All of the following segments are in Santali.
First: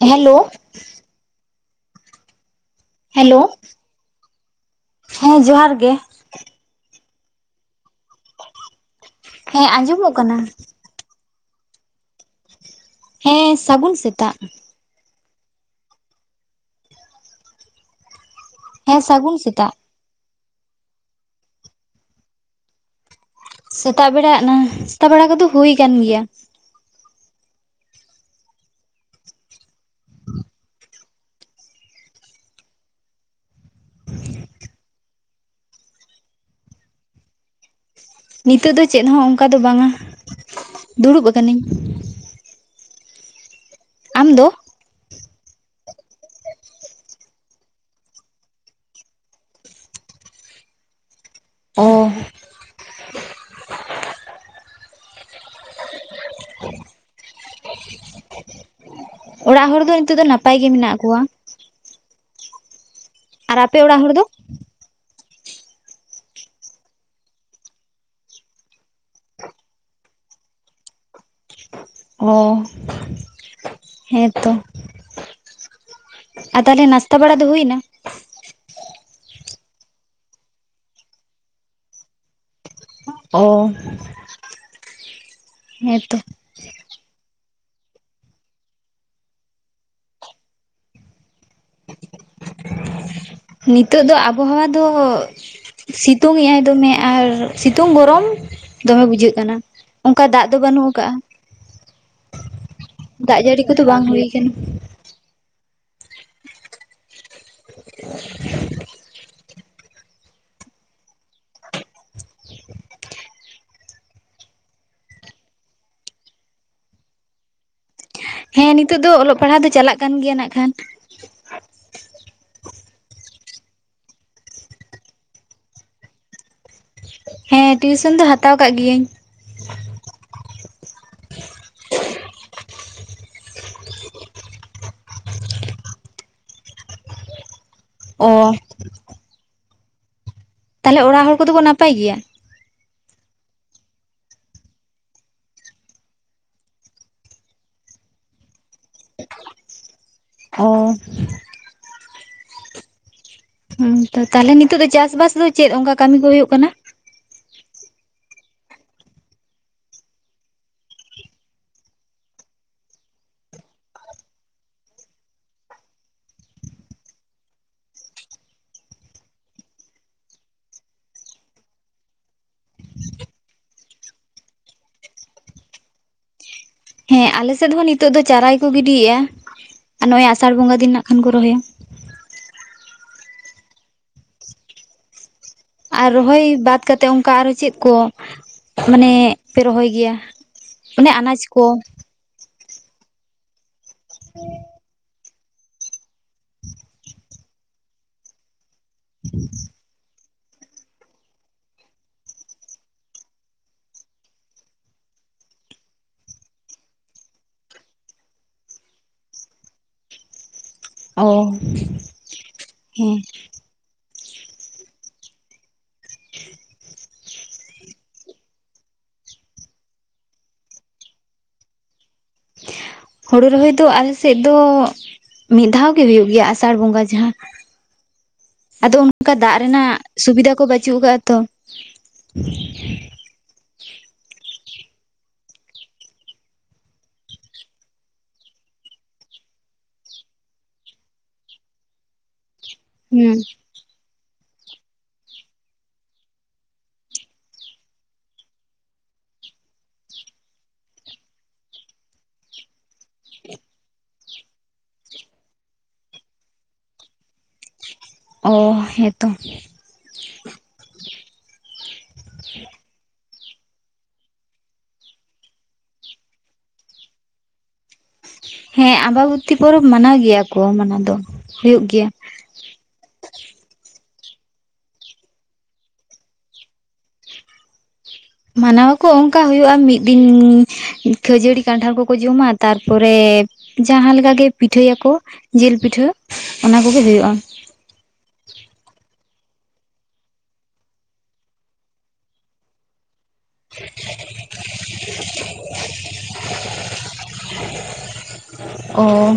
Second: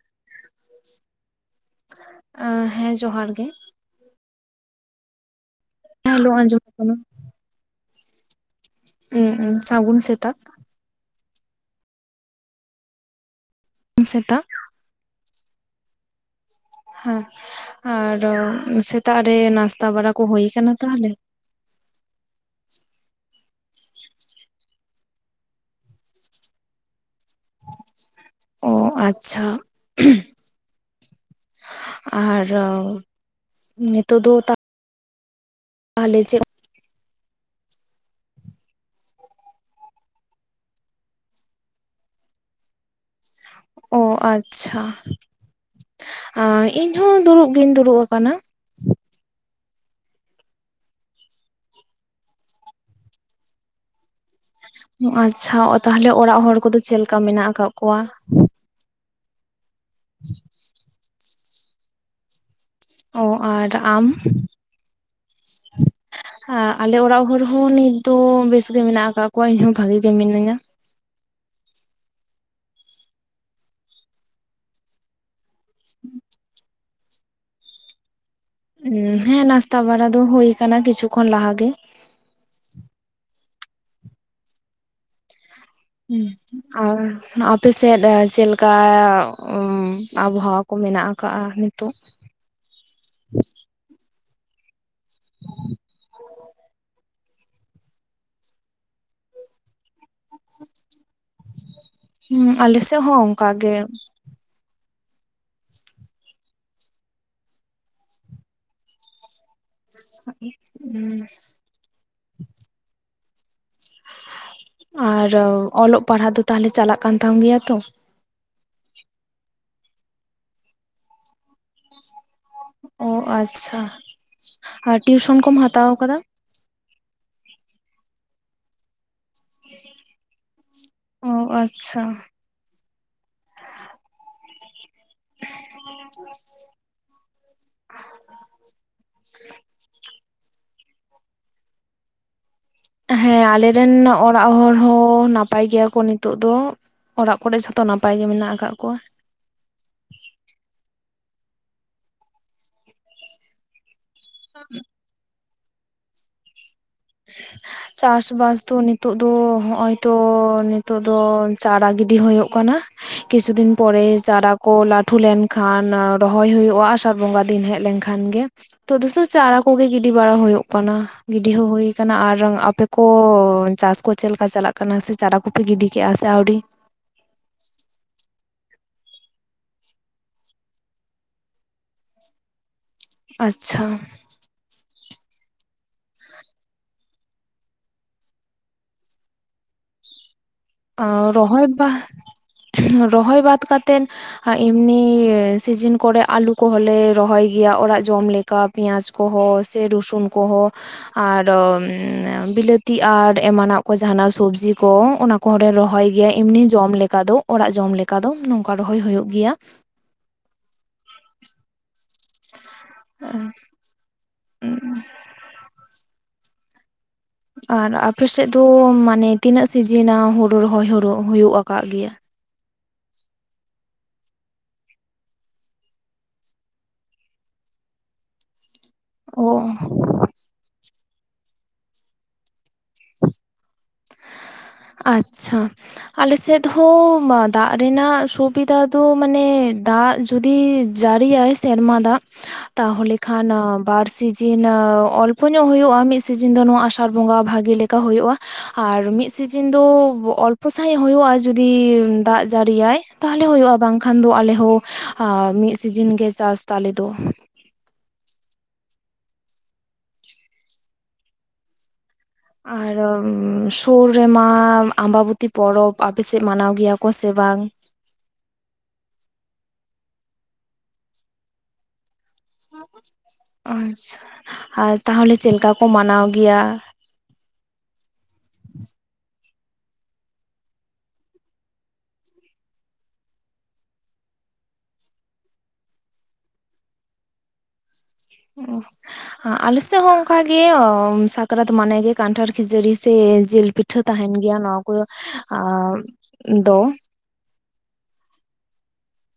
ᱦᱮᱞᱳ ᱦᱮᱸ ᱡᱚᱦᱟᱨ ᱦᱮᱞᱳ ᱜᱮ ᱾ ᱦᱮᱸ ᱡᱚᱦᱟᱨ ᱜᱮ ᱾ ᱦᱮᱞᱳ ᱟᱸᱡᱚᱢᱚᱜ ᱠᱟᱱᱟ ᱾ ᱩᱸ ᱩᱸ ᱦᱮᱸ ᱥᱟᱹᱜᱩᱱ ᱟᱸᱡᱚᱢᱚᱜ ᱠᱟᱱᱟ ᱥᱮᱛᱟᱜ᱾ ᱦᱮᱸ ᱥᱟᱹᱜᱩᱱ ᱥᱮᱛᱟᱜ ᱾ ᱦᱮᱸ ᱟᱨ ᱦᱮᱸ ᱥᱮᱛᱟᱜ ᱨᱮ ᱥᱟᱹᱜᱩᱱ ᱥᱮᱛᱟᱜ ᱱᱟᱥᱛᱟ ᱵᱟᱲᱟ ᱠᱚ ᱦᱳᱭ ᱠᱟᱱᱟ ᱛᱟᱦᱚᱞᱮ? ᱥᱮᱛᱟᱜ ᱵᱮᱲᱟ ᱱᱟᱥᱛᱟ ᱵᱮᱲᱟ ᱠᱚᱫᱚ ᱦᱩᱭ ᱠᱟᱱ ᱜᱮᱭᱟ ᱾ ᱚᱸ ᱟᱪᱪᱷᱟ᱾ ᱟᱨ ᱱᱤᱛᱳᱜ ᱫᱚ ᱛᱟ ᱛᱟᱦᱚᱞᱮ ᱪᱮᱫ? ᱱᱤᱛᱚᱜ ᱫᱚ ᱪᱮᱫ ᱦᱚᱸ ᱚᱱᱠᱟ ᱫᱚ ᱵᱟᱝᱼᱟ ᱫᱩᱲᱩᱵ ᱟᱹᱠᱟᱹᱱᱟᱹᱧ᱾ ᱚ ᱟᱢ ᱫᱚ ᱟᱪᱪᱷᱟ ᱤᱧ ᱦᱚᱸ ᱫᱩᱲᱩᱵ ᱜᱤᱧ ᱫᱩᱲᱩᱵ ᱟᱠᱟᱱᱟ᱾ ᱚ ᱟᱪᱪᱷᱟ ᱛᱟᱦᱚᱞᱮ ᱚᱲᱟᱜ ᱦᱚᱲ ᱠᱚᱫᱚ ᱪᱮᱫ ᱞᱮᱠᱟ ᱢᱮᱱᱟᱜ ᱟᱠᱟᱫ ᱠᱚᱣᱟ? ᱚᱲᱟᱜ ᱦᱚᱲ ᱫᱚ ᱱᱤᱛᱚᱜ ᱫᱚ ᱱᱟᱯᱟᱭ ᱜᱮ ᱢᱮᱱᱟᱜ ᱠᱚᱣᱟ ᱾ ᱚ ᱟᱨ ᱟᱯᱮ ᱚᱲᱟᱜ ᱟᱢ ᱦᱚᱲ ᱫᱚ ᱟᱞᱮ ᱚᱲᱟᱜ ᱦᱚᱲ ᱦᱚᱸ ᱱᱤᱛ ᱫᱚ ᱵᱮᱥ ᱜᱮ ᱢᱮᱱᱟᱜ ᱟᱠᱟᱫ ᱠᱚᱣᱟ ᱤᱧ ᱦᱚᱸ ᱵᱷᱟᱜᱤ ᱜᱮ ᱢᱤᱱᱟᱹᱧᱟ ᱾ ᱚ ᱦᱮᱸ ᱛᱚ ᱟᱨ ᱛᱟᱦᱚᱞᱮ ᱱᱟᱥᱼᱼ ᱱᱟᱥᱛᱟ ᱵᱟᱲᱟ ᱫᱚ ᱦᱩᱭᱮ ᱮᱱᱟ? ᱦᱮᱸ ᱱᱟᱥᱛᱟ ᱵᱟᱲᱟ ᱫᱚ ᱦᱚᱭ ᱠᱟᱱᱟ ᱠᱤᱪᱷᱩᱠ ᱠᱷᱚᱱ ᱞᱟᱦᱟ ᱜᱮ ᱾ [unintelligible] ᱦᱮᱸᱛᱚ ᱦᱮᱸ ᱟᱨ ᱟᱯ ᱥᱮᱫ ᱪᱮᱫ ᱞᱮᱠᱟ ᱟᱵᱚᱦᱟᱣᱟ? ᱠᱚ ᱢᱮᱱᱟᱜ ᱟᱠᱟᱜᱼᱟ ᱱᱤᱛᱚᱜ ᱾ ᱱᱤᱛᱚᱜ ᱫᱚ ᱟᱵᱚᱦᱟᱣᱟ ᱫᱚ ᱥᱤᱛᱩᱝ ᱮ ᱟᱭ ᱫᱚᱢᱮ ᱾ ᱟᱨ ᱥᱤᱛᱩᱝ ᱜᱚᱨᱚᱢ ᱫᱚᱢᱮ ᱵᱩᱡᱷᱟᱹᱜ ᱠᱟᱱᱟ ᱚᱱᱠᱟ ᱫᱟᱜ ᱫᱚ ᱵᱟᱹᱱᱩᱜ ᱟᱠᱟᱜᱼᱟ ᱾ ᱦᱩᱸ ᱟᱞᱮ ᱥᱮᱫ ᱦᱚᱸ ᱫᱟᱜ ᱚᱱᱠᱟ ᱡᱟᱹᱲᱤ ᱜᱮ ᱠᱚᱫᱚ ᱾ ᱵᱟᱝ ᱦᱩᱭ ᱠᱟᱱᱟ ᱾ [inaudible] ᱟᱨ ᱚᱞᱚᱜ ᱯᱟᱲᱦᱟᱜ ᱫᱚ ᱛᱟᱦᱞᱮ ᱪᱟᱞᱟᱜ ᱠᱟᱱ ᱛᱟᱢ ᱜᱮᱭᱟ ᱛᱚ? ᱦᱮᱸ ᱱᱤᱛᱚᱜ ᱫᱚ ᱚᱞᱚᱜ ᱯᱟᱲᱦᱟᱜ ᱫᱚ ᱪᱟᱞᱟᱜ ᱠᱟᱱ ᱜᱮᱭᱟ ᱱᱟᱜ ᱠᱷᱟᱱ ᱾ ᱚ ᱟᱪᱪᱷᱟ ᱟᱨ ᱴᱤᱭᱩᱥᱚᱱ ᱠᱚᱢ ᱦᱟᱛᱟᱣ ᱟᱠᱟᱫᱟ? ᱦᱮᱸ ᱴᱤᱭᱩᱥᱮᱱ ᱫᱚ ᱦᱟᱛᱟᱣ ᱟᱠᱟᱜ ᱜᱤᱭᱟᱹᱧ ᱾ ᱚ ᱟᱪᱪᱷᱟ ᱾ [inaudible] ᱚᱻ ᱛᱟᱦᱚᱞᱮ ᱚᱲᱟᱜ ᱦᱚᱲ ᱠᱚᱫᱚ ᱠᱚ ᱱᱟᱯᱟᱭ ᱜᱮᱭᱟ? ᱦᱮᱸ ᱟᱞᱮ ᱨᱮᱱ ᱚᱲᱟᱜ ᱦᱚᱲ ᱦᱚᱸ ᱱᱟᱯᱟᱭ ᱜᱮᱭᱟ ᱠᱚ ᱱᱤᱛᱚᱜ ᱫᱚ ᱾ ᱚᱲᱟᱜ ᱠᱚᱨᱮ ᱡᱷᱚᱛᱚ ᱱᱟᱯᱟᱭ ᱜᱮ ᱢᱮᱱᱟᱜ ᱟᱠᱟᱫ ᱠᱚᱣᱟ? ᱠᱚ ᱦᱩᱸ ᱛᱟᱦᱚᱞᱮ ᱱᱤᱛᱚᱜ ᱫᱚ ᱪᱟᱥ ᱵᱟᱥ ᱫᱚ ᱪᱮᱫ ᱚᱱᱠᱟ ᱠᱟᱹᱢᱤ ᱠᱚ ᱦᱩᱭᱩᱜ ᱠᱟᱱᱟ? [inaudible] ᱪᱟᱥ ᱵᱟᱥ ᱫᱚ ᱱᱤᱛᱚᱜ ᱫᱚ ᱦᱚᱜᱚᱭ ᱛᱚ ᱱᱤᱛᱚᱜ ᱫᱚ ᱪᱟᱨᱟ ᱜᱤᱰᱤ ᱦᱩᱭᱩᱜ ᱠᱟᱱᱟ ᱾ ᱠᱤᱪᱷᱩ ᱫᱤᱱ ᱯᱚᱨᱮ ᱪᱟᱨᱟ ᱠᱚ ᱞᱟᱹᱴᱩ ᱞᱮᱱ ᱠᱷᱟᱱ ᱨᱚᱦᱚᱭ ᱦᱩᱭᱩᱜᱼᱟ, ᱟᱥᱟᱲ ᱵᱚᱸᱜᱟ ᱫᱤᱱ ᱦᱮᱡ ᱞᱮᱱᱠᱷᱟᱱ ᱾ ᱠᱷᱟᱱ ᱜᱮ ᱛᱚ ᱫᱚᱮᱥᱛᱚ ᱪᱟᱨᱟ ᱠᱚᱜᱮ ᱜᱤᱰᱤ ᱵᱟᱲᱟ ᱦᱩᱭᱩᱜ ᱠᱟᱱᱟ ᱜᱤᱰᱤ ᱦᱚᱸ ᱦᱚᱭ ᱠᱟᱱᱟ ᱟᱨ ᱟᱯᱮ ᱠᱚ ᱪᱟᱥ ᱠᱚ ᱪᱮᱫ ᱞᱮᱠᱟ ᱪᱟᱞᱟᱜ ᱠᱟᱱᱟ ᱥᱮ ᱪᱟᱨᱟ ᱠᱚᱯᱮ ᱜᱤᱰᱤ ᱠᱮᱫᱟ ᱥᱮ ᱟᱹᱣᱨᱤ? ᱦᱮᱸ ᱟᱞᱮ ᱥᱮᱫ ᱦᱚᱸ ᱱᱤᱛᱚᱜ ᱫᱚ ᱪᱟᱨᱟ ᱠᱚ ᱜᱤᱰᱤᱭᱮᱫᱼᱟ ᱟᱨ ᱱᱚᱜ ᱚᱭ ᱟᱥᱟᱲ ᱵᱚᱸᱜᱟ ᱫᱤᱱ ᱠᱷᱟᱱ ᱠᱚ ᱨᱚᱦᱚᱭᱟ ᱾ ᱟᱪᱪᱷᱟ ᱾ ᱟᱨ ᱨᱚᱦᱚᱭ ᱵᱟᱫ ᱠᱟᱛᱮᱫ ᱚᱱᱠᱟ ᱟᱨᱦᱚ ᱪᱮᱫ ᱠᱚ ᱢᱟᱱᱮ ᱯᱮ ᱨᱚᱦᱚᱭ ᱜᱮᱭᱟ? ᱚᱱᱮ ᱟᱱᱟᱡ ᱨᱚᱦᱚᱭ ᱠᱚ ᱵᱟ ᱨᱚᱦᱚᱭ ᱵᱟᱫ ᱠᱟᱛ ᱛᱮᱱ ᱟᱨ ᱮᱢᱱᱤ ᱥᱤᱡᱤᱱ ᱠᱚᱨᱮ ᱟᱞᱩ ᱠᱚᱦᱚᱸ ᱞᱮ ᱨᱚᱦᱚᱭ ᱜᱮᱭᱟ ᱚᱲᱟᱜ ᱡᱚᱢ ᱞᱟᱹ ᱯᱤᱭᱟᱡ ᱠᱚᱦᱚ ᱥᱮ ᱨᱚᱥᱩᱱ ᱠᱚᱦᱚ ᱟᱨ ᱵᱤᱞᱟᱹᱛᱤ ᱟᱨ ᱮᱢᱟᱱᱟᱜ ᱠᱚ ᱡᱟᱦᱟᱸᱱᱟᱜ ᱥᱚᱵᱡᱤ ᱠᱚ ᱚᱱᱟ ᱠᱚᱨᱮ ᱨᱚᱦᱚᱭ ᱜᱮᱭᱟ ᱮᱢᱱᱤ ᱡᱚᱢ ᱞᱮᱠᱟ ᱫᱚ ᱚᱲᱟᱜ ᱡᱚᱢ ᱞᱮᱠᱟ ᱫᱚ ᱱᱚᱝᱠᱟ ᱨᱚᱦᱚᱭ ᱦᱳᱭᱳᱜ ᱜᱮᱭᱟ᱾ ᱚᱻ ᱩᱸᱻ ᱩᱸᱻ [unintelligible] ᱟᱨ ᱟᱯᱮᱥᱮᱫ ᱫᱚ ᱢᱟᱱᱮ ᱛᱤᱱᱟᱹᱜ ᱥᱤᱡᱤᱱᱟ ᱦᱳᱲᱳ ᱨᱚᱦᱚᱭ ᱦᱳᱲᱳ ᱦᱩᱭᱩᱜ ᱟᱠᱟᱫ ᱜᱮᱭᱟ? ᱦᱳᱲᱳ ᱨᱚᱦᱚᱭ ᱫᱚ ᱟᱞᱮ ᱥᱮᱫ ᱫᱚ ᱢᱤᱫ ᱫᱷᱟᱣ ᱜᱮ ᱦᱳᱭᱳᱜ ᱜᱮᱭᱟ ᱟᱥᱟᱲ ᱵᱚᱸᱜᱟ ᱡᱟᱦᱟᱸ ᱟᱫᱚ ᱚᱱᱠᱟ ᱚ ᱫᱟᱜ ᱨᱮᱱᱟᱜ ᱥᱩᱵᱤᱫᱷᱟ ᱠᱚ ᱵᱟᱹᱪᱩᱜ ᱠᱟᱜᱼᱟ ᱛᱚ᱾ ᱟᱪᱼᱪᱷᱟ ᱾ ᱟᱞᱮᱥᱮᱫ ᱦᱚᱸ ᱫᱟᱜ ᱨᱮᱱᱟᱜ ᱥᱩᱵᱤᱫᱟ ᱫᱚ ᱢᱟᱱᱮ ᱫᱟᱜ ᱡᱩᱫᱤ ᱡᱟᱹᱨᱤᱭᱟᱭ ᱥᱮᱨᱢᱟ ᱫᱟᱜ ᱛᱟᱦᱚᱞᱮ ᱦᱩᱸ ᱠᱷᱟᱱ ᱵᱟᱨ ᱥᱤᱡᱤᱱ ᱚᱞᱯᱚ ᱧᱚᱜ ᱦᱩᱭᱩᱜᱼᱟ ᱢᱤᱫ ᱥᱤᱡᱤᱱ ᱫᱚ ᱱᱚᱣᱟ ᱟᱥᱟᱲ ᱵᱚᱸᱜᱟ ᱵᱷᱟᱜᱤ ᱞᱮᱠᱟ ᱚᱱᱠᱟ ᱦᱩᱭᱩᱜᱼᱟ ᱟᱨ ᱢᱤᱫ ᱥᱤᱡᱤᱱ ᱫᱚ ᱚᱞᱯᱚ ᱥᱟᱹᱦᱤᱡ ᱦᱳᱭᱳᱼᱟ ᱡᱩᱫᱤ ᱫᱟᱜ ᱡᱟᱹᱲᱤᱭᱟᱭ᱾ ᱛᱟᱦᱚᱞᱮ ᱦᱩᱭᱩᱜᱼᱟ ᱵᱟᱝᱠᱷᱟᱱ ᱫᱚ ᱟᱞᱮᱦᱚ ᱢᱤᱫ ᱥᱤᱡᱤᱱ ᱜᱮ ᱪᱟᱥ ᱛᱟᱞᱮ ᱫᱚ᱾ ᱚ ᱦᱮᱸ ᱛᱚ ᱾ ᱟᱨᱦᱚᱻ ᱥᱩᱨ ᱨᱮᱢᱟᱻ ᱟᱢᱵᱟᱵᱚᱛᱤ ᱯᱚᱨᱚᱵᱽ ᱟᱯᱮ ᱥᱮᱫ ᱢᱟᱱᱟᱣ ᱜᱮᱭᱟ ᱠᱚ ᱥᱮ ᱵᱟᱝ? ᱦᱮᱸ ᱟᱢᱵᱟᱵᱚᱛᱤ ᱯᱚᱨᱚᱵᱽ ᱢᱟᱱᱟᱣ ᱜᱮᱭᱟ ᱠᱚ ᱢᱟᱱᱟᱣ ᱫᱚ ᱦᱩᱭᱩᱜ ᱜᱮᱭᱟ ᱾ ᱟᱪᱷᱟ ᱟᱨ ᱛᱟᱦᱞᱮ ᱪᱮᱫ ᱞᱮᱠᱟ ᱠᱚ ᱢᱟᱱᱟᱣ ᱜᱮᱭᱟ? ᱢᱟᱱᱟᱣ ᱟᱠᱚ ᱚᱱᱠᱟ ᱦᱩᱭᱩᱜᱼᱟ ᱢᱤᱫ ᱫᱤᱱᱻ ᱠᱷᱟᱹᱡᱟᱹᱲᱤ ᱠᱟᱱᱴᱷᱟᱲ ᱠᱚᱠᱚ ᱡᱚᱢᱟ ᱛᱟᱨᱯᱚᱨᱮ ᱡᱟᱦᱟᱸ ᱞᱮᱠᱟ ᱜᱮ ᱯᱤᱴᱷᱟᱹᱭᱟᱠᱚ ᱾ ᱡᱤᱞ ᱯᱤᱴᱷᱟᱹ ᱚᱱᱟ ᱠᱚᱜᱮ ᱦᱩᱭᱩᱜᱼᱟ ᱾ ᱚᱸᱻ ᱟᱞᱮ ᱥᱮᱫ ᱦᱚᱸ ᱚᱱᱠᱟ ᱜᱮ ᱥᱟᱠᱨᱟᱛ ᱢᱟᱱᱮ ᱜᱮ ᱠᱟᱱᱴᱷᱟᱲ ᱠᱷᱟᱡᱟᱹᱲᱤ ᱥᱮ ᱡᱤᱞ ᱯᱤᱴᱷᱟᱹ ᱾ [unintelligible] ᱛᱟᱦᱮᱱ ᱜᱮᱭᱟ ᱱᱚᱣᱟ ᱠᱚ ᱟᱻ ᱫᱚ ᱾ ᱚᱻ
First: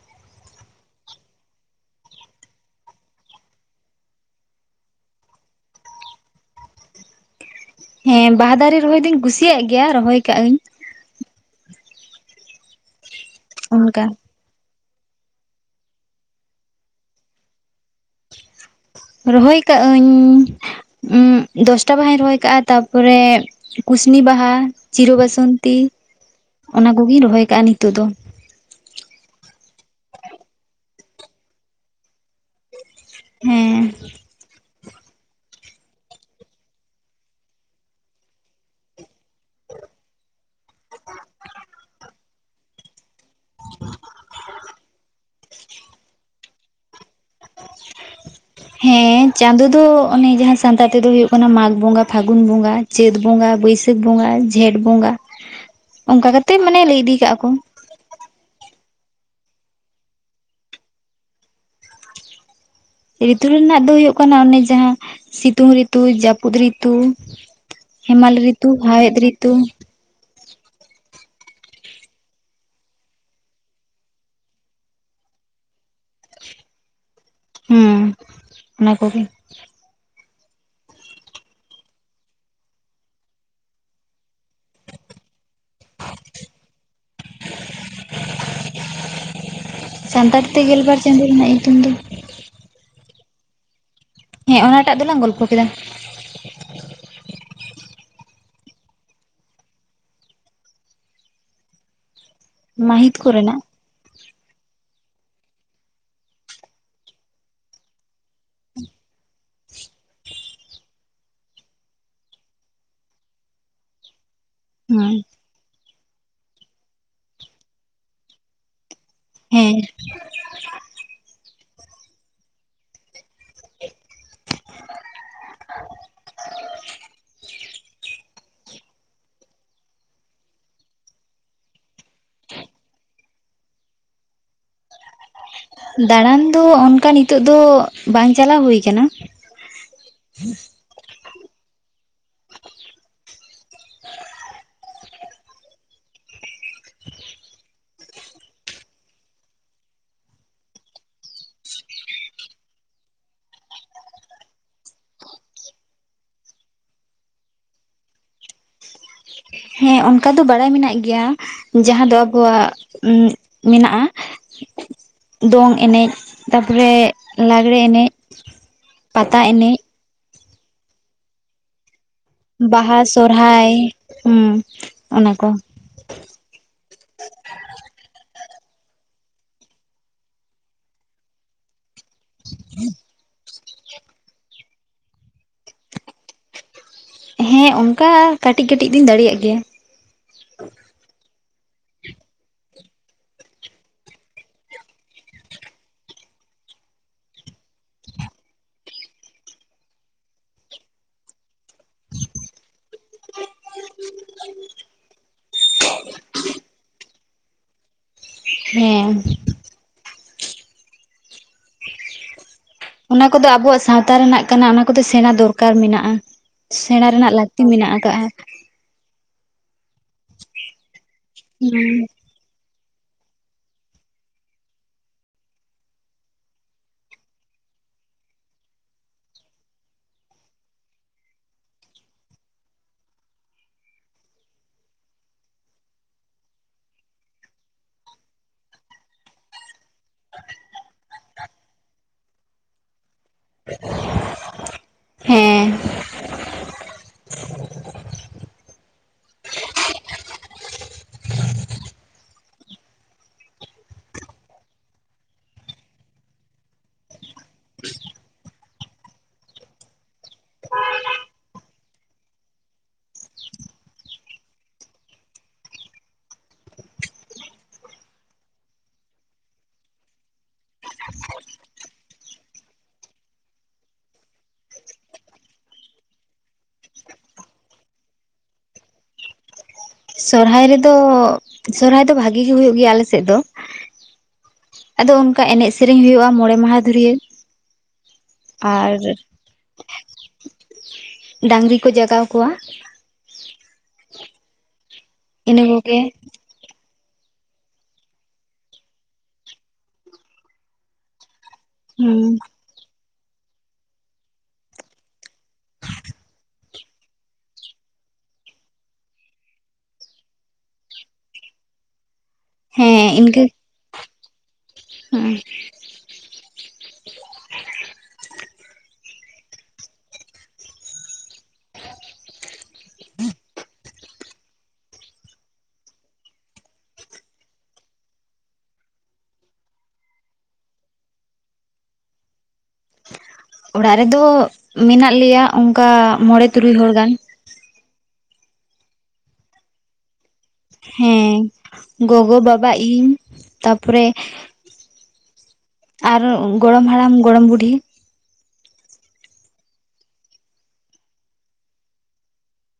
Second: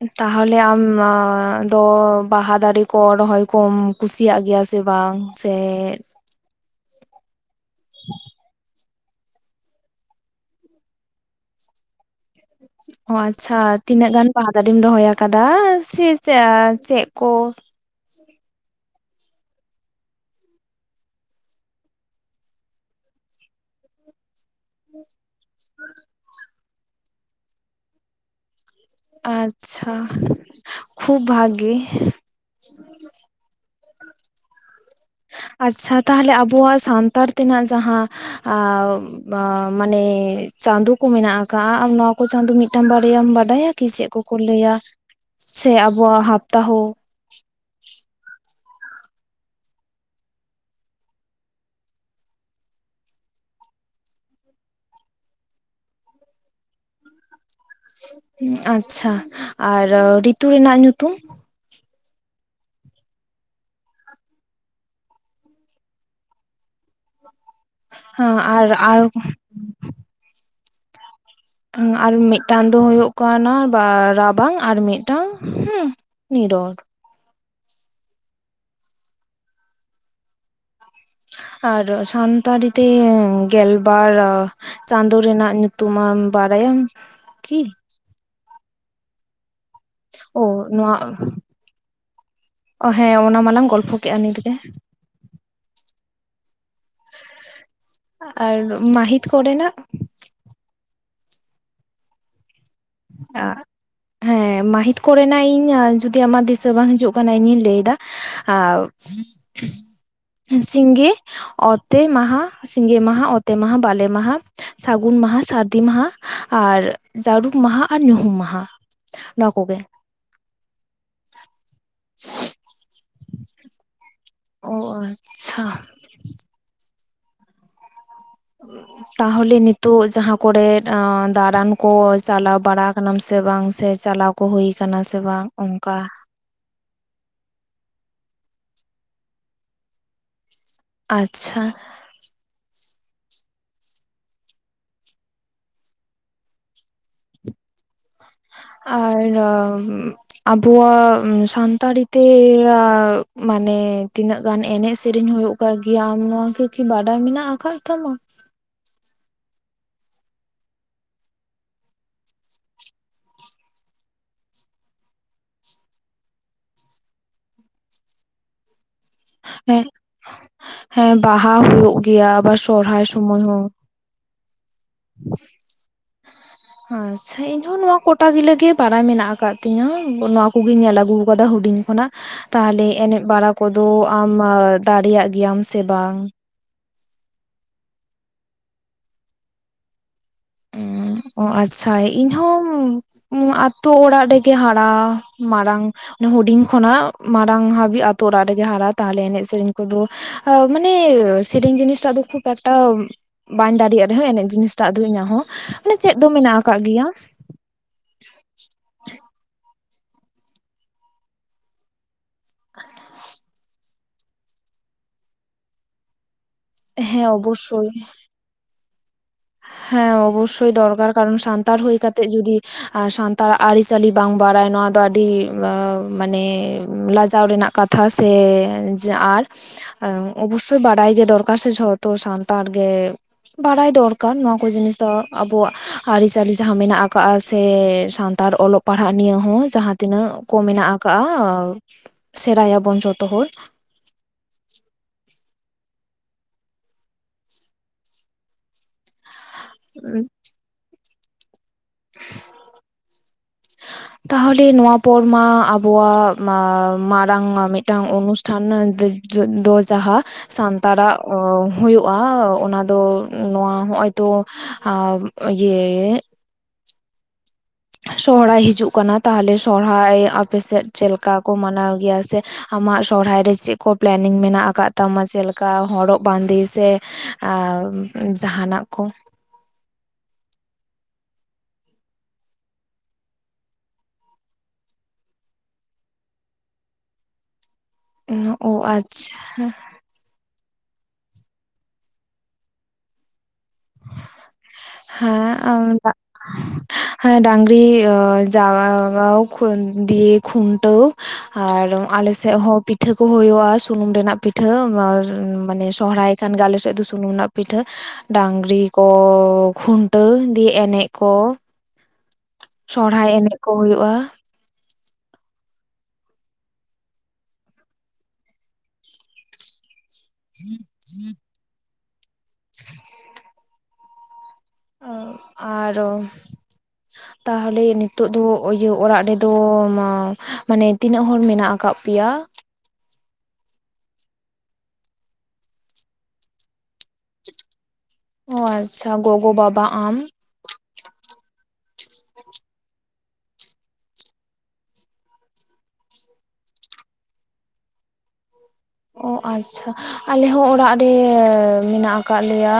[unintelligible] ᱛᱟᱦᱚᱞᱮ ᱟᱢᱻ ᱫᱚ ᱵᱟᱦᱟ ᱫᱟᱨᱮ ᱠᱚ ᱨᱚᱦᱚᱭ ᱠᱚᱢ ᱼᱼ ᱠᱩᱥᱤᱭᱟᱜ ᱜᱮᱭᱟ ᱥᱮ ᱵᱟᱝ ᱥᱮ? ᱦᱮᱸ, ᱵᱟᱦᱟ ᱫᱟᱨᱮ ᱨᱚᱦᱚᱭ ᱫᱩᱧ ᱠᱩᱥᱤᱭᱟᱜ ᱜᱮᱭᱟ ᱨᱚᱦᱚᱭ ᱠᱟᱜ ᱟᱹᱧ ᱾ ᱚ ᱟᱪᱪᱷᱟ ᱚᱱᱠᱟ ᱛᱤᱱᱟᱹᱜ ᱜᱟᱱ ᱵᱟᱦᱟ ᱫᱟᱨᱮᱢ ᱨᱚᱦᱚᱭ ᱠᱟᱫᱟ ᱥᱮ ᱪᱮ ᱪᱮᱫ ᱠᱚ? ᱨᱚᱦᱚᱭ ᱠᱟᱜ ᱟᱹᱧᱻ ᱫᱚᱥᱴᱟ ᱵᱟᱦᱟᱧ ᱨᱚᱦᱚᱭ ᱠᱟᱜᱼᱟ ᱛᱟᱯᱚᱨᱮ ᱠᱩᱥᱱᱤ ᱵᱟᱦᱟ ᱪᱤᱨᱟᱹ ᱵᱟᱹᱥᱼᱼ ᱼᱚᱱᱛᱤ ᱚᱱᱟ ᱠᱚᱜᱤᱧ ᱨᱚᱦᱚᱭ ᱠᱟᱜᱼᱟ ᱱᱤᱛᱚᱜ ᱫᱚ ᱾ ᱟᱪᱪᱷᱟ ᱠᱷᱩᱵ ᱵᱷᱟᱜᱤ ᱾ [unintelligible] ᱦᱮᱸᱻ ᱟᱪᱪᱷᱟ ᱛᱟᱦᱚᱞᱮ ᱟᱵᱚᱣᱟᱜ ᱥᱟᱱᱛᱟᱲ ᱛᱮᱱᱟᱜ ᱡᱟᱦᱟᱸ ᱟᱻ ᱵᱟ ᱢᱟᱱᱮ ᱪᱟᱸᱫᱳ ᱠᱚ ᱢᱮᱱᱟᱜ ᱟᱠᱟᱜᱼᱟ ᱾ ᱟᱢ ᱱᱚᱣᱟ ᱠᱚ ᱪᱟᱸᱫᱚ ᱢᱤᱫᱴᱟᱝ ᱵᱟᱨᱭᱟᱢ ᱵᱟᱰᱟᱭᱟ ᱠᱤ ᱪᱮᱫ ᱠᱚ? ᱠᱚ ᱞᱟᱹᱭᱟ? ᱥᱮ ᱟᱵᱚᱣᱟᱜ ᱦᱟᱯᱛᱟ ᱦᱚᱸ ᱼᱼ [inaudible] ᱦᱮᱸ ᱪᱟᱸᱫᱳ ᱫᱚ ᱚᱱᱮ ᱡᱟᱦᱟᱸ ᱥᱟᱱᱛᱟᱲ ᱛᱮᱫᱚ ᱦᱩᱭᱩᱜ ᱠᱟᱱᱟ ᱢᱟᱜᱽ ᱵᱚᱸᱜᱟ, ᱯᱷᱟᱹᱜᱩᱱ ᱵᱚᱸᱜᱟ ᱾ ᱪᱟᱹᱛ ᱵᱚᱸᱜᱟ, ᱵᱟᱹᱭᱥᱟᱹᱠᱷ ᱵᱚᱸᱜᱟ, ᱡᱷᱮᱸᱴ ᱵᱚᱸᱜᱟ, ᱚᱱᱠᱟ ᱠᱟᱛᱮᱜ ᱢᱟᱱᱮ ᱞᱟᱹᱭ ᱤᱫᱤ ᱠᱟᱜᱼᱟ ᱠᱚ ᱾ ᱟᱪᱪᱷᱟ ᱟᱨ ᱨᱤᱛᱩ ᱨᱮᱱᱟᱜ ᱧᱩᱛᱩᱢ? ᱨᱤᱛᱩ ᱨᱮᱱᱟᱜ ᱫᱚ ᱦᱩᱭᱩᱜ ᱠᱟᱱᱟ ᱚᱱᱮ ᱡᱟᱦᱟᱸ ᱥᱤᱛᱩᱝ ᱨᱤᱛᱩ, ᱡᱟᱹᱯᱩᱫ ᱨᱤᱛᱩ ᱼᱼ ᱦᱮᱢᱟᱞ ᱦᱮᱸ ᱟᱨ ᱨᱤᱛᱩ, ᱟᱨ ᱦᱟᱣᱮᱫ ᱨᱤᱛᱩ, ᱟᱨ ᱢᱤᱫᱴᱟᱝ ᱫᱚ ᱦᱩᱭᱩᱜ ᱠᱟᱱᱟ ᱨᱟᱵᱟᱝ ᱟᱨ ᱢᱤᱫᱴᱟᱝ ᱦᱩᱸ ᱼᱼ ᱱᱤᱨᱚᱲ ᱾ ᱦᱩᱸ ᱚᱱᱟ ᱠᱚᱜᱮ ᱾ ᱟᱨ ᱥᱟᱱᱛᱟᱲᱤ ᱛᱮ ᱜᱮᱞᱵᱟᱨ ᱪᱟᱸᱫᱳ ᱨᱮᱱᱟᱜ ᱧᱩᱼᱼ ᱼᱛᱩᱢᱮᱢ ᱵᱟᱲᱟᱭᱟᱢ ᱠᱤ? ᱚ ᱥᱟᱱᱛᱟᱲᱤ ᱛᱮ ᱜᱮᱞᱵᱟᱨ ᱪᱟᱸᱫᱳ ᱨᱮᱱᱟᱜ ᱧᱩᱛᱩᱢ ᱫᱚ ᱚ ᱦᱮᱸ ᱚᱱᱟ ᱢᱟᱞᱟᱝ ᱜᱚᱞᱯᱷᱚ ᱠᱮᱫᱼᱟ ᱱᱤᱛ ᱜᱮ ᱾ ᱮᱴᱟᱜ ᱫᱚᱞᱟᱝ ᱜᱚᱞᱯᱚ ᱠᱮᱫᱟ ᱾ ᱟᱨ ᱢᱟᱦᱤᱛ ᱠᱚ ᱨᱮᱱᱟᱜ? ᱢᱟᱹᱦᱤᱛ ᱠᱚ ᱨᱮᱱᱟᱜ ᱾ ᱦᱮᱸ ᱢᱟᱹᱦᱤᱛ ᱠᱚ ᱨᱮᱱᱟᱜ ᱤᱧ ᱡᱩᱫᱤ ᱟᱢᱟᱜ ᱫᱤᱥᱟᱹ ᱵᱟᱝ ᱦᱤᱡᱩᱜ ᱠᱟᱱᱟ ᱤᱧᱤᱧ ᱞᱟᱹᱭ ᱫᱟ ᱾ ᱟᱣ ᱾ [unintelligible] ᱥᱤᱸᱜᱮ, ᱚᱛᱮ ᱢᱟᱦᱟ, ᱥᱤᱸᱜᱮ ᱢᱟᱦᱟ, ᱚᱛᱮ ᱢᱟᱦᱟ, ᱵᱟᱞᱮ ᱢᱟᱦᱟ ᱾ ᱥᱟᱹᱜᱩᱱ ᱦᱩᱸ ᱢᱟᱦᱟ, ᱥᱟᱹᱨᱫᱤ ᱢᱟᱦᱟ ᱟᱨ ᱡᱟᱹᱨᱩᱢ ᱢᱟᱦᱟ ᱟᱨ ᱧᱩᱦᱩᱢ ᱢᱟᱦᱟ ᱾ ᱦᱮᱸ ᱾ ᱚ ᱟᱪᱪᱷᱟ ᱾ [unintelligible] [unintelligible] ᱛᱟᱦᱚᱞᱮ ᱱᱤᱛᱚᱜ ᱡᱟᱦᱟᱸ ᱠᱚᱨᱮ ᱫᱟᱬᱟᱱ ᱠᱚ ᱪᱟᱞᱟᱣ ᱵᱟᱲᱟ ᱟᱠᱟᱱᱟᱢ ᱥᱮ ᱵᱟᱝ? ᱥᱮ ᱪᱟᱞᱟᱣ ᱼᱼ ᱠᱚ ᱦᱩᱭ ᱟᱠᱟᱱᱟ ᱥᱮ ᱵᱟᱝ? ᱚᱱᱠᱟ ᱫᱟᱬᱟᱱ ᱫᱚ ᱚᱱᱠᱟ ᱱᱤ ᱛᱳᱜ ᱫᱚ ᱵᱟᱝ ᱪᱟᱞᱟᱣ ᱦᱩᱭ ᱠᱟᱱᱟ᱾ ᱟᱪᱪᱷᱟ᱾ [inaudible] ᱟᱨ ᱟᱵᱚᱣᱟᱜ ᱥᱟᱱᱛᱟᱲᱤ ᱛᱮᱻᱭᱟ, ᱢᱟᱱᱮ ᱛᱤᱱᱟᱹᱜ ᱜᱟᱱ ᱮᱱᱮᱡ ᱥᱮᱨᱮᱧ ᱦᱩᱭᱩᱜ ᱠᱟᱜ ᱜᱮᱭᱟ, ᱟᱢ ᱱᱚᱣᱟ ᱠᱚ ᱠᱤ ᱵᱟᱰᱟᱭ ᱢᱮᱱᱟᱜ ᱟᱠᱟᱫ ᱛᱟᱢᱟ? ᱦᱮᱸ ᱚᱱᱠᱟ ᱫᱚ ᱵᱟᱲᱟᱭ ᱢᱮᱱᱟᱜ ᱜᱮᱭᱟ᱾ ᱡᱟᱦᱟᱸ ᱫᱚ ᱟᱵᱚᱣᱟᱜ ᱢᱮᱱᱟᱜᱼᱟ᱾ ᱫᱚᱝ ᱮᱱᱮᱡ ᱛᱟᱯᱚᱨᱮ ᱞᱟᱜᱽᱲᱮ ᱮᱱᱮᱡ, ᱯᱟᱛᱟ ᱮᱱᱮᱡ ᱦᱮᱸ, ᱦᱮᱸ ᱵᱟᱦᱟ ᱦᱩᱭᱩᱜ ᱜᱮᱭᱟ ᱟᱵᱟᱨ ᱵᱟᱦᱟ, ᱥᱚᱨᱦᱟᱭ ᱥᱚᱢᱚᱭ ᱦᱚᱸ ᱥᱚᱨᱦᱟᱭ ᱦᱩᱸ ᱚᱱᱟᱠᱚ [inaudible] ᱟᱪᱪᱷᱟ, ᱤᱧ ᱦᱚᱸ ᱱᱚᱣᱟ ᱠᱚᱴᱟ ᱜᱤᱞᱟᱹᱜ ᱜᱮ ᱵᱟᱲᱟᱭ ᱢᱮᱱᱟᱜ ᱟᱠᱟᱫ ᱛᱤᱧᱟᱹ, ᱱᱚᱣᱟ ᱠᱚᱜᱤᱧ ᱧᱮᱞ ᱟᱹᱜᱩ ᱟᱠᱟᱫᱟ ᱦᱩᱰᱤᱧ ᱠᱷᱚᱱᱟᱜ, ᱛᱟᱦᱚᱞᱮ ᱮᱱᱮᱡ ᱵᱟᱲᱟ ᱠᱚᱫᱚ ᱟᱢ ᱫᱟᱲᱮᱭᱟᱜ ᱜᱮᱭᱟᱢ ᱥᱮ ᱵᱟᱝ? ᱦᱮᱸ ᱚᱱᱠᱟ ᱠᱟᱹᱴᱤᱡ ᱠᱟᱹᱴᱤᱡ ᱫᱚᱧ ᱫᱟᱲᱮᱭᱟᱜ ᱜᱮᱭᱟ᱾ ᱚ ᱟᱪᱪᱷᱟ᱾ ᱤᱧᱦᱚᱸ ᱟᱛᱳ ᱚᱲᱟᱜ ᱨᱮᱜᱮ ᱦᱟᱨᱟ ᱢᱟᱨᱟᱝ ᱚᱱᱮ ᱦᱩᱰᱤᱧ ᱠᱷᱚᱱᱟᱜ ᱢᱟᱨᱟᱝ ᱦᱟᱹᱵᱤᱡ ᱟᱛᱳ ᱚᱲᱟᱜ ᱨᱮᱜᱮ ᱦᱟᱨᱟ, ᱛᱟᱦᱞᱮ ᱮᱱᱮᱡ ᱥᱮᱨᱮᱧ ᱠᱚᱫᱚ ᱢᱟᱱᱮ ᱥᱮᱨᱮᱧ ᱡᱤᱱᱤᱥᱴᱟᱜ ᱫᱚ ᱠᱷᱩᱵ ᱮᱠᱴᱟ ᱵᱟᱹᱧ ᱫᱟᱲᱮᱭᱟᱜ ᱨᱮᱦᱚᱸ ᱮᱱᱮᱡ ᱡᱤᱱᱤᱥᱴᱟᱜ ᱫᱚ ᱤᱧᱟᱹᱜ ᱦᱚᱸ ᱢᱟᱱᱮ ᱪᱮᱫ ᱫᱚ ᱢᱮᱱᱟᱜ ᱟᱠᱟᱜ ᱜᱮᱭᱟ᱾ [inaudible] ᱦᱮᱸ [unintelligible] ᱚᱱᱟ ᱠᱚᱫᱚ ᱟᱵᱚᱣᱟᱜ ᱥᱟᱶᱛᱟ ᱨᱮᱱᱟᱜ ᱠᱟᱱᱟ, ᱚᱱᱟ ᱠᱚᱫᱚ ᱥᱮᱬᱟ ᱫᱚᱨᱠᱟᱨ ᱢᱮᱱᱟᱜᱼᱟ᱾ ᱥᱮᱬᱟ ᱦᱮᱸ ᱨᱮᱱᱟᱜ ᱞᱟᱹᱠᱛᱤ ᱚᱵᱚᱥᱥᱳᱭ ᱢᱮᱱᱟᱜ ᱟᱠᱟᱜᱼᱟ᱾ ᱦᱮᱸ ᱚᱵᱚᱥᱥᱳᱭ ᱫᱚᱨᱠᱟᱨ ᱠᱟᱨᱚᱱ ᱥᱟᱱᱛᱟᱲ ᱦᱩᱭ ᱠᱟᱛᱮᱜ ᱡᱩᱫᱤ ᱟᱨ ᱥᱟᱱᱛᱟᱲᱟᱜ ᱟᱹᱨᱤ ᱪᱟᱹᱞᱤ ᱵᱟᱝ ᱵᱟᱲᱟᱭ ᱱᱚᱣᱟ ᱫᱚ ᱟᱹᱰᱤ ᱢᱟᱱᱮ ᱞᱟᱡᱟᱣ ᱨᱮᱱᱟᱜ ᱠᱟᱛᱷᱟ ᱥᱮ ᱡᱟ ᱟᱨ ᱚᱵᱚᱥᱥᱳᱭ ᱵᱟᱰᱟᱭ ᱜᱮ ᱫᱚᱨᱠᱟᱨ ᱥᱮ ᱡᱷᱚᱛᱚ ᱥᱟᱱᱛᱟᱲ ᱜᱮ ᱵᱟᱰᱟᱭ ᱫᱚᱨ ᱠᱟᱱ, ᱱᱚᱣᱟ ᱠᱚ ᱡᱤᱱᱤᱥ ᱫᱚ ᱟᱵᱚᱣᱟᱜ ᱟᱹᱨᱤ ᱪᱟᱹᱞᱤ ᱡᱟᱦᱟᱸ ᱢᱮᱱᱟᱜ ᱟᱠᱟᱜ-ᱟ ᱥᱮ ᱥᱟᱱᱛᱟᱲ ᱚᱞᱚᱜ ᱯᱟᱲᱦᱟᱜ ᱱᱤᱭᱮ ᱦᱚᱸ ᱡᱟᱦᱟᱸ ᱛᱤᱱᱟᱹᱜ ᱠᱚ ᱢᱮᱱᱟᱜ ᱟᱠᱟᱜᱼᱟ ᱥᱮᱨᱟᱭᱟᱵᱚᱱ ᱡᱷᱚᱛᱚ ᱦᱚᱲ᱾ [inaudible] ᱦᱮᱸ [unintelligible] [unintelligible] ᱛᱟᱦᱚᱞᱮ, ᱱᱚᱣᱟ ᱯᱚᱨ ᱢᱟ ᱟᱵᱚᱣᱟᱜ ᱢᱟᱨᱟᱝ ᱢᱤᱫᱴᱟᱝ ᱚᱱᱩᱥ ᱴᱷᱟᱱ ᱫᱚ ᱡᱟᱦᱟᱸ ᱥᱟᱱᱛᱟᱲᱟᱜ ᱦᱩᱭᱩᱜᱼᱟ ᱚᱱᱟ ᱫᱚ ᱱᱚᱣᱟ ᱦᱚᱸᱜᱼᱚᱭ ᱛᱚ ᱤᱭᱟᱹ ᱥᱚᱦᱚᱨᱟᱭ ᱦᱤᱡᱩᱜ ᱠᱟᱱᱟ᱾ ᱛᱟᱦᱚᱞᱮ ᱥᱚᱨᱦᱟᱭ ᱟᱯᱮ ᱥᱮᱫ ᱪᱮᱫ ᱞᱮᱠᱟ ᱠᱚ ᱢᱟᱱᱟᱣ ᱜᱮᱭᱟ ᱥᱮ ᱟᱢᱟᱜ ᱥᱚᱦᱨᱟᱭ ᱨᱮ ᱪᱮᱫ ᱠᱚ ᱯᱞᱮᱱᱤᱝ ᱢᱮᱱᱟᱜ ᱟᱠᱟᱜ ᱛᱟᱢᱟ? ᱡᱮᱞᱮᱠᱟ ᱦᱚᱨᱚᱜ ᱵᱟᱸᱫᱤ ᱥᱮ [unintelligible] ᱡᱟᱦᱟᱱᱟᱜ ᱠᱚ᱾ ᱥᱚᱨᱦᱟᱭ ᱨᱮᱫᱚ, ᱥᱚᱨᱦᱟᱭ ᱫᱚ ᱵᱷᱟᱹᱜᱤ ᱜᱤ ᱦᱩᱭᱩᱜ ᱜᱮᱭᱟ ᱟᱞᱮ ᱥᱮᱫ ᱫᱚ ᱟᱫᱚ ᱚᱱᱠᱟ ᱮᱱᱮᱡ ᱥᱮᱨᱮᱧ ᱦᱩᱭᱩᱜᱼᱟ, ᱢᱚᱬᱮ ᱢᱟᱦᱟ ᱫᱷᱩᱨᱤᱭᱟᱹ ᱚᱱᱟ, ᱚ ᱟᱪᱪᱷᱟ᱾ ᱰᱟᱝᱨᱤ ᱠᱚ ᱡᱟᱜᱟᱣ ᱠᱚᱣᱟ, ᱤᱱᱟᱹ ᱦᱮᱸ ᱠᱚᱜᱮ [unintelligible] ᱦᱮᱸ ᱰᱟᱝᱨᱤ ᱡᱟᱜᱟᱣ ᱫᱤᱭᱮ ᱠᱷᱩᱱᱴᱟᱹᱣ, ᱟᱨ ᱟᱞᱮ ᱦᱩᱸ ᱥᱮᱫ ᱦᱚᱸ ᱯᱤ ᱴᱷᱟᱹ ᱠᱚ ᱦᱩᱭᱩᱜᱼ᱾ ᱥᱩᱱᱩᱢ ᱨᱮᱱᱟᱜ ᱯᱤᱴᱷᱟᱹ ᱟᱨ ᱢᱟᱱᱮ ᱥᱚᱦᱨᱟᱭ ᱠᱷᱟᱱ ᱜᱮ ᱟᱞᱮ ᱥᱮᱫ ᱫᱚ ᱥᱩᱱᱩᱢ ᱨᱮᱱᱟᱜ ᱯᱤᱴᱷᱟᱹ ᱰᱟᱝᱨᱤ ᱠᱚ ᱠᱷᱩᱱᱴᱟᱹᱣ, ᱫᱤᱭᱮ ᱮᱱᱮᱡ ᱠᱚ ᱥᱚᱦᱨᱟᱭ ᱤᱱᱠᱟᱹ ᱮᱱᱮᱡ ᱠᱚ ᱦᱩᱭᱩᱜᱼᱟ ᱾ ᱦᱮᱸ [inaudible] [unintelligible] [unintelligible] ᱚ ᱟᱨᱚ ᱛᱟᱦᱚᱞᱮ ᱱᱤᱛᱚᱜ ᱫᱚ ᱚ ᱤᱭᱟᱹ ᱚᱲᱟᱜ ᱨᱮᱫᱚ ᱢᱟ ᱢᱟᱱᱮ ᱛᱤᱱᱟᱹᱜ ᱦᱚᱲ ᱢᱮᱱᱟᱜ ᱟᱠᱟᱜ ᱯᱮᱭᱟ ᱚᱲᱟᱜ ᱨᱮᱫᱚ ᱢᱮᱱᱟᱜ ᱞᱮᱭᱟ ᱚᱝᱠᱟ ᱢᱚᱬᱮ ᱛᱩᱨᱩᱭ ᱦᱚᱲ ᱜᱟᱱ ᱚ ᱟᱪᱪᱷᱟ ᱜᱚᱜᱚ ᱵᱟᱵᱟ ᱟᱢ ᱦᱮᱸ ᱜᱚᱜᱚ ᱵᱟᱵᱟ ᱤᱧ ᱛᱟᱯᱚᱨᱮ ᱟᱨᱚ ᱜᱚᱲᱚᱢ ᱦᱟᱲᱟᱢ ᱜᱚᱲᱚᱢ ᱵᱩᱰᱷᱤ ᱚ ᱟᱪᱪᱷᱟ ᱟᱞᱮ ᱦᱚᱸ ᱚᱲᱟᱜ ᱨᱮ ᱢᱮᱱᱟᱜ ᱠᱟᱜ ᱞᱮᱭᱟ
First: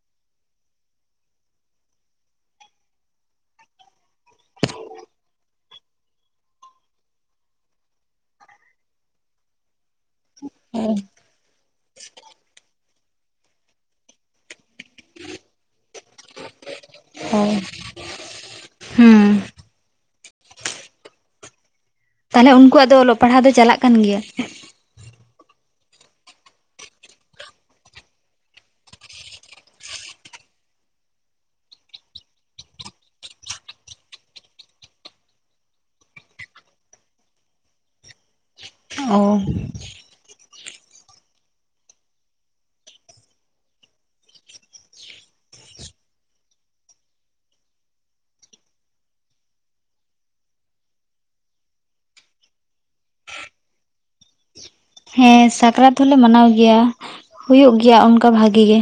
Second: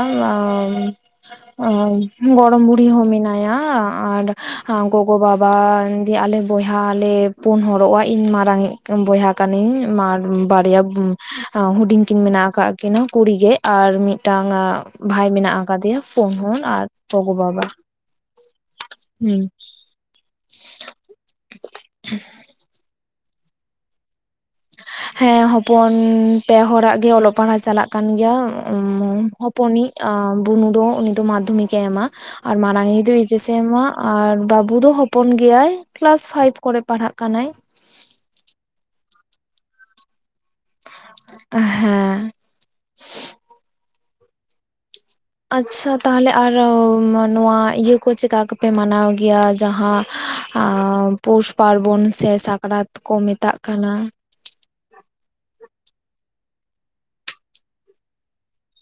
ᱚ ᱜᱚᱲᱚᱢ ᱵᱩᱲᱦᱤ ᱦᱚᱸ ᱢᱮᱱᱟᱭᱟ ᱟᱨ ᱜᱚᱜᱚ ᱵᱟᱵᱟ ᱫᱤᱭᱮ ᱟᱞᱮ ᱵᱚᱭᱦᱟ ᱞᱮ ᱯᱩᱱ ᱦᱚᱲᱚᱜᱼᱟ ᱤᱧ ᱢᱟᱨᱟᱝᱤᱡ ᱵᱚᱭᱦᱟ ᱠᱟᱹᱱᱟᱹᱧ ᱟᱨ ᱵᱟᱨᱭᱟ ᱦᱩᱰᱤᱧ ᱠᱤᱱ ᱢᱮᱱᱟᱜ ᱠᱟᱜ ᱠᱤᱱᱟ ᱠᱩᱲᱤ ᱜᱮ ᱟᱨ ᱢᱤᱫᱴᱟᱝ ᱵᱷᱟᱭ ᱢᱮᱱᱟᱜ ᱟᱠᱟᱫᱮᱭᱟ ᱯᱩᱱ ᱦᱚᱲ ᱟᱨ ᱜᱚᱜᱚ ᱵᱟᱵᱟ ᱦᱩᱸ ᱦᱮᱸ ᱛᱟᱦᱞᱮ ᱩᱱᱠᱩᱣᱟᱜ ᱫᱚ ᱚᱞᱚᱜ ᱯᱟᱲᱦᱟᱣ ᱫᱚ ᱪᱟᱞᱟᱜ ᱠᱟᱱ ᱜᱮᱭᱟ ᱦᱮᱸ ᱦᱚᱯᱚᱱ ᱯᱮ ᱦᱚᱲᱟᱜ ᱜᱮ ᱚᱞᱚᱜ ᱯᱟᱲᱦᱟᱣ ᱪᱟᱞᱟᱜ ᱠᱟᱱ ᱜᱮᱭᱟ ᱩᱸ ᱯᱩᱱᱤᱪ ᱵᱩᱱᱩ ᱫᱚ ᱩᱱᱤ ᱫᱚ ᱢᱟᱫᱽᱫᱷᱚᱢᱤᱠᱮ ᱮᱢᱟ ᱟᱨ ᱢᱟᱨᱟᱝᱤᱡ ᱫᱚ ᱮᱭᱤᱪᱮᱥ ᱮ ᱮᱢᱟ ᱟᱨ ᱵᱟᱵᱩ ᱫᱚ ᱦᱚᱯᱚᱱ ᱜᱮᱭᱟᱭ ᱠᱮᱞᱟᱥ ᱯᱷᱟᱭᱤᱵ ᱠᱚᱨᱮ ᱯᱟᱲᱦᱟᱜ ᱠᱟᱱᱟᱭ ᱚᱻ ᱦᱮᱸ ᱟᱪᱪᱷᱟ ᱛᱟᱦᱚᱞᱮ ᱟᱨ ᱱᱚᱣᱟ ᱤᱭᱟᱹ ᱠᱚ ᱪᱮᱠᱟ ᱠᱚᱯᱮ ᱢᱟᱱᱟᱣ ᱜᱮᱭᱟ ᱡᱟᱸᱦᱟ ᱯᱳᱥ ᱯᱟᱨᱵᱚᱱ ᱥᱮ ᱥᱟᱠᱨᱟᱛ ᱠᱚ ᱢᱮᱛᱟᱜ ᱠᱟᱱᱟ ᱦᱮᱸ ᱥᱟᱠᱨᱟᱛ ᱫᱚᱞᱮ ᱢᱟᱱᱟᱣ ᱜᱮᱭᱟ ᱦᱩᱭᱩᱜ ᱜᱮᱭᱟ ᱚᱱᱠᱟ ᱵᱷᱟᱜᱤ ᱜᱮ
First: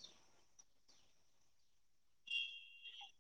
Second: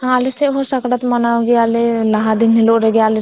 ᱦᱟᱸ ᱟᱞᱮ ᱥᱮᱜ ᱦᱚᱸ ᱥᱟᱠᱨᱟᱛ ᱢᱟᱱᱟᱣ ᱜᱮᱭᱟᱞᱮ ᱞᱟᱦᱟ ᱫᱤᱱ ᱦᱤᱞᱳᱜ ᱨᱮᱜᱮ ᱟᱞᱮ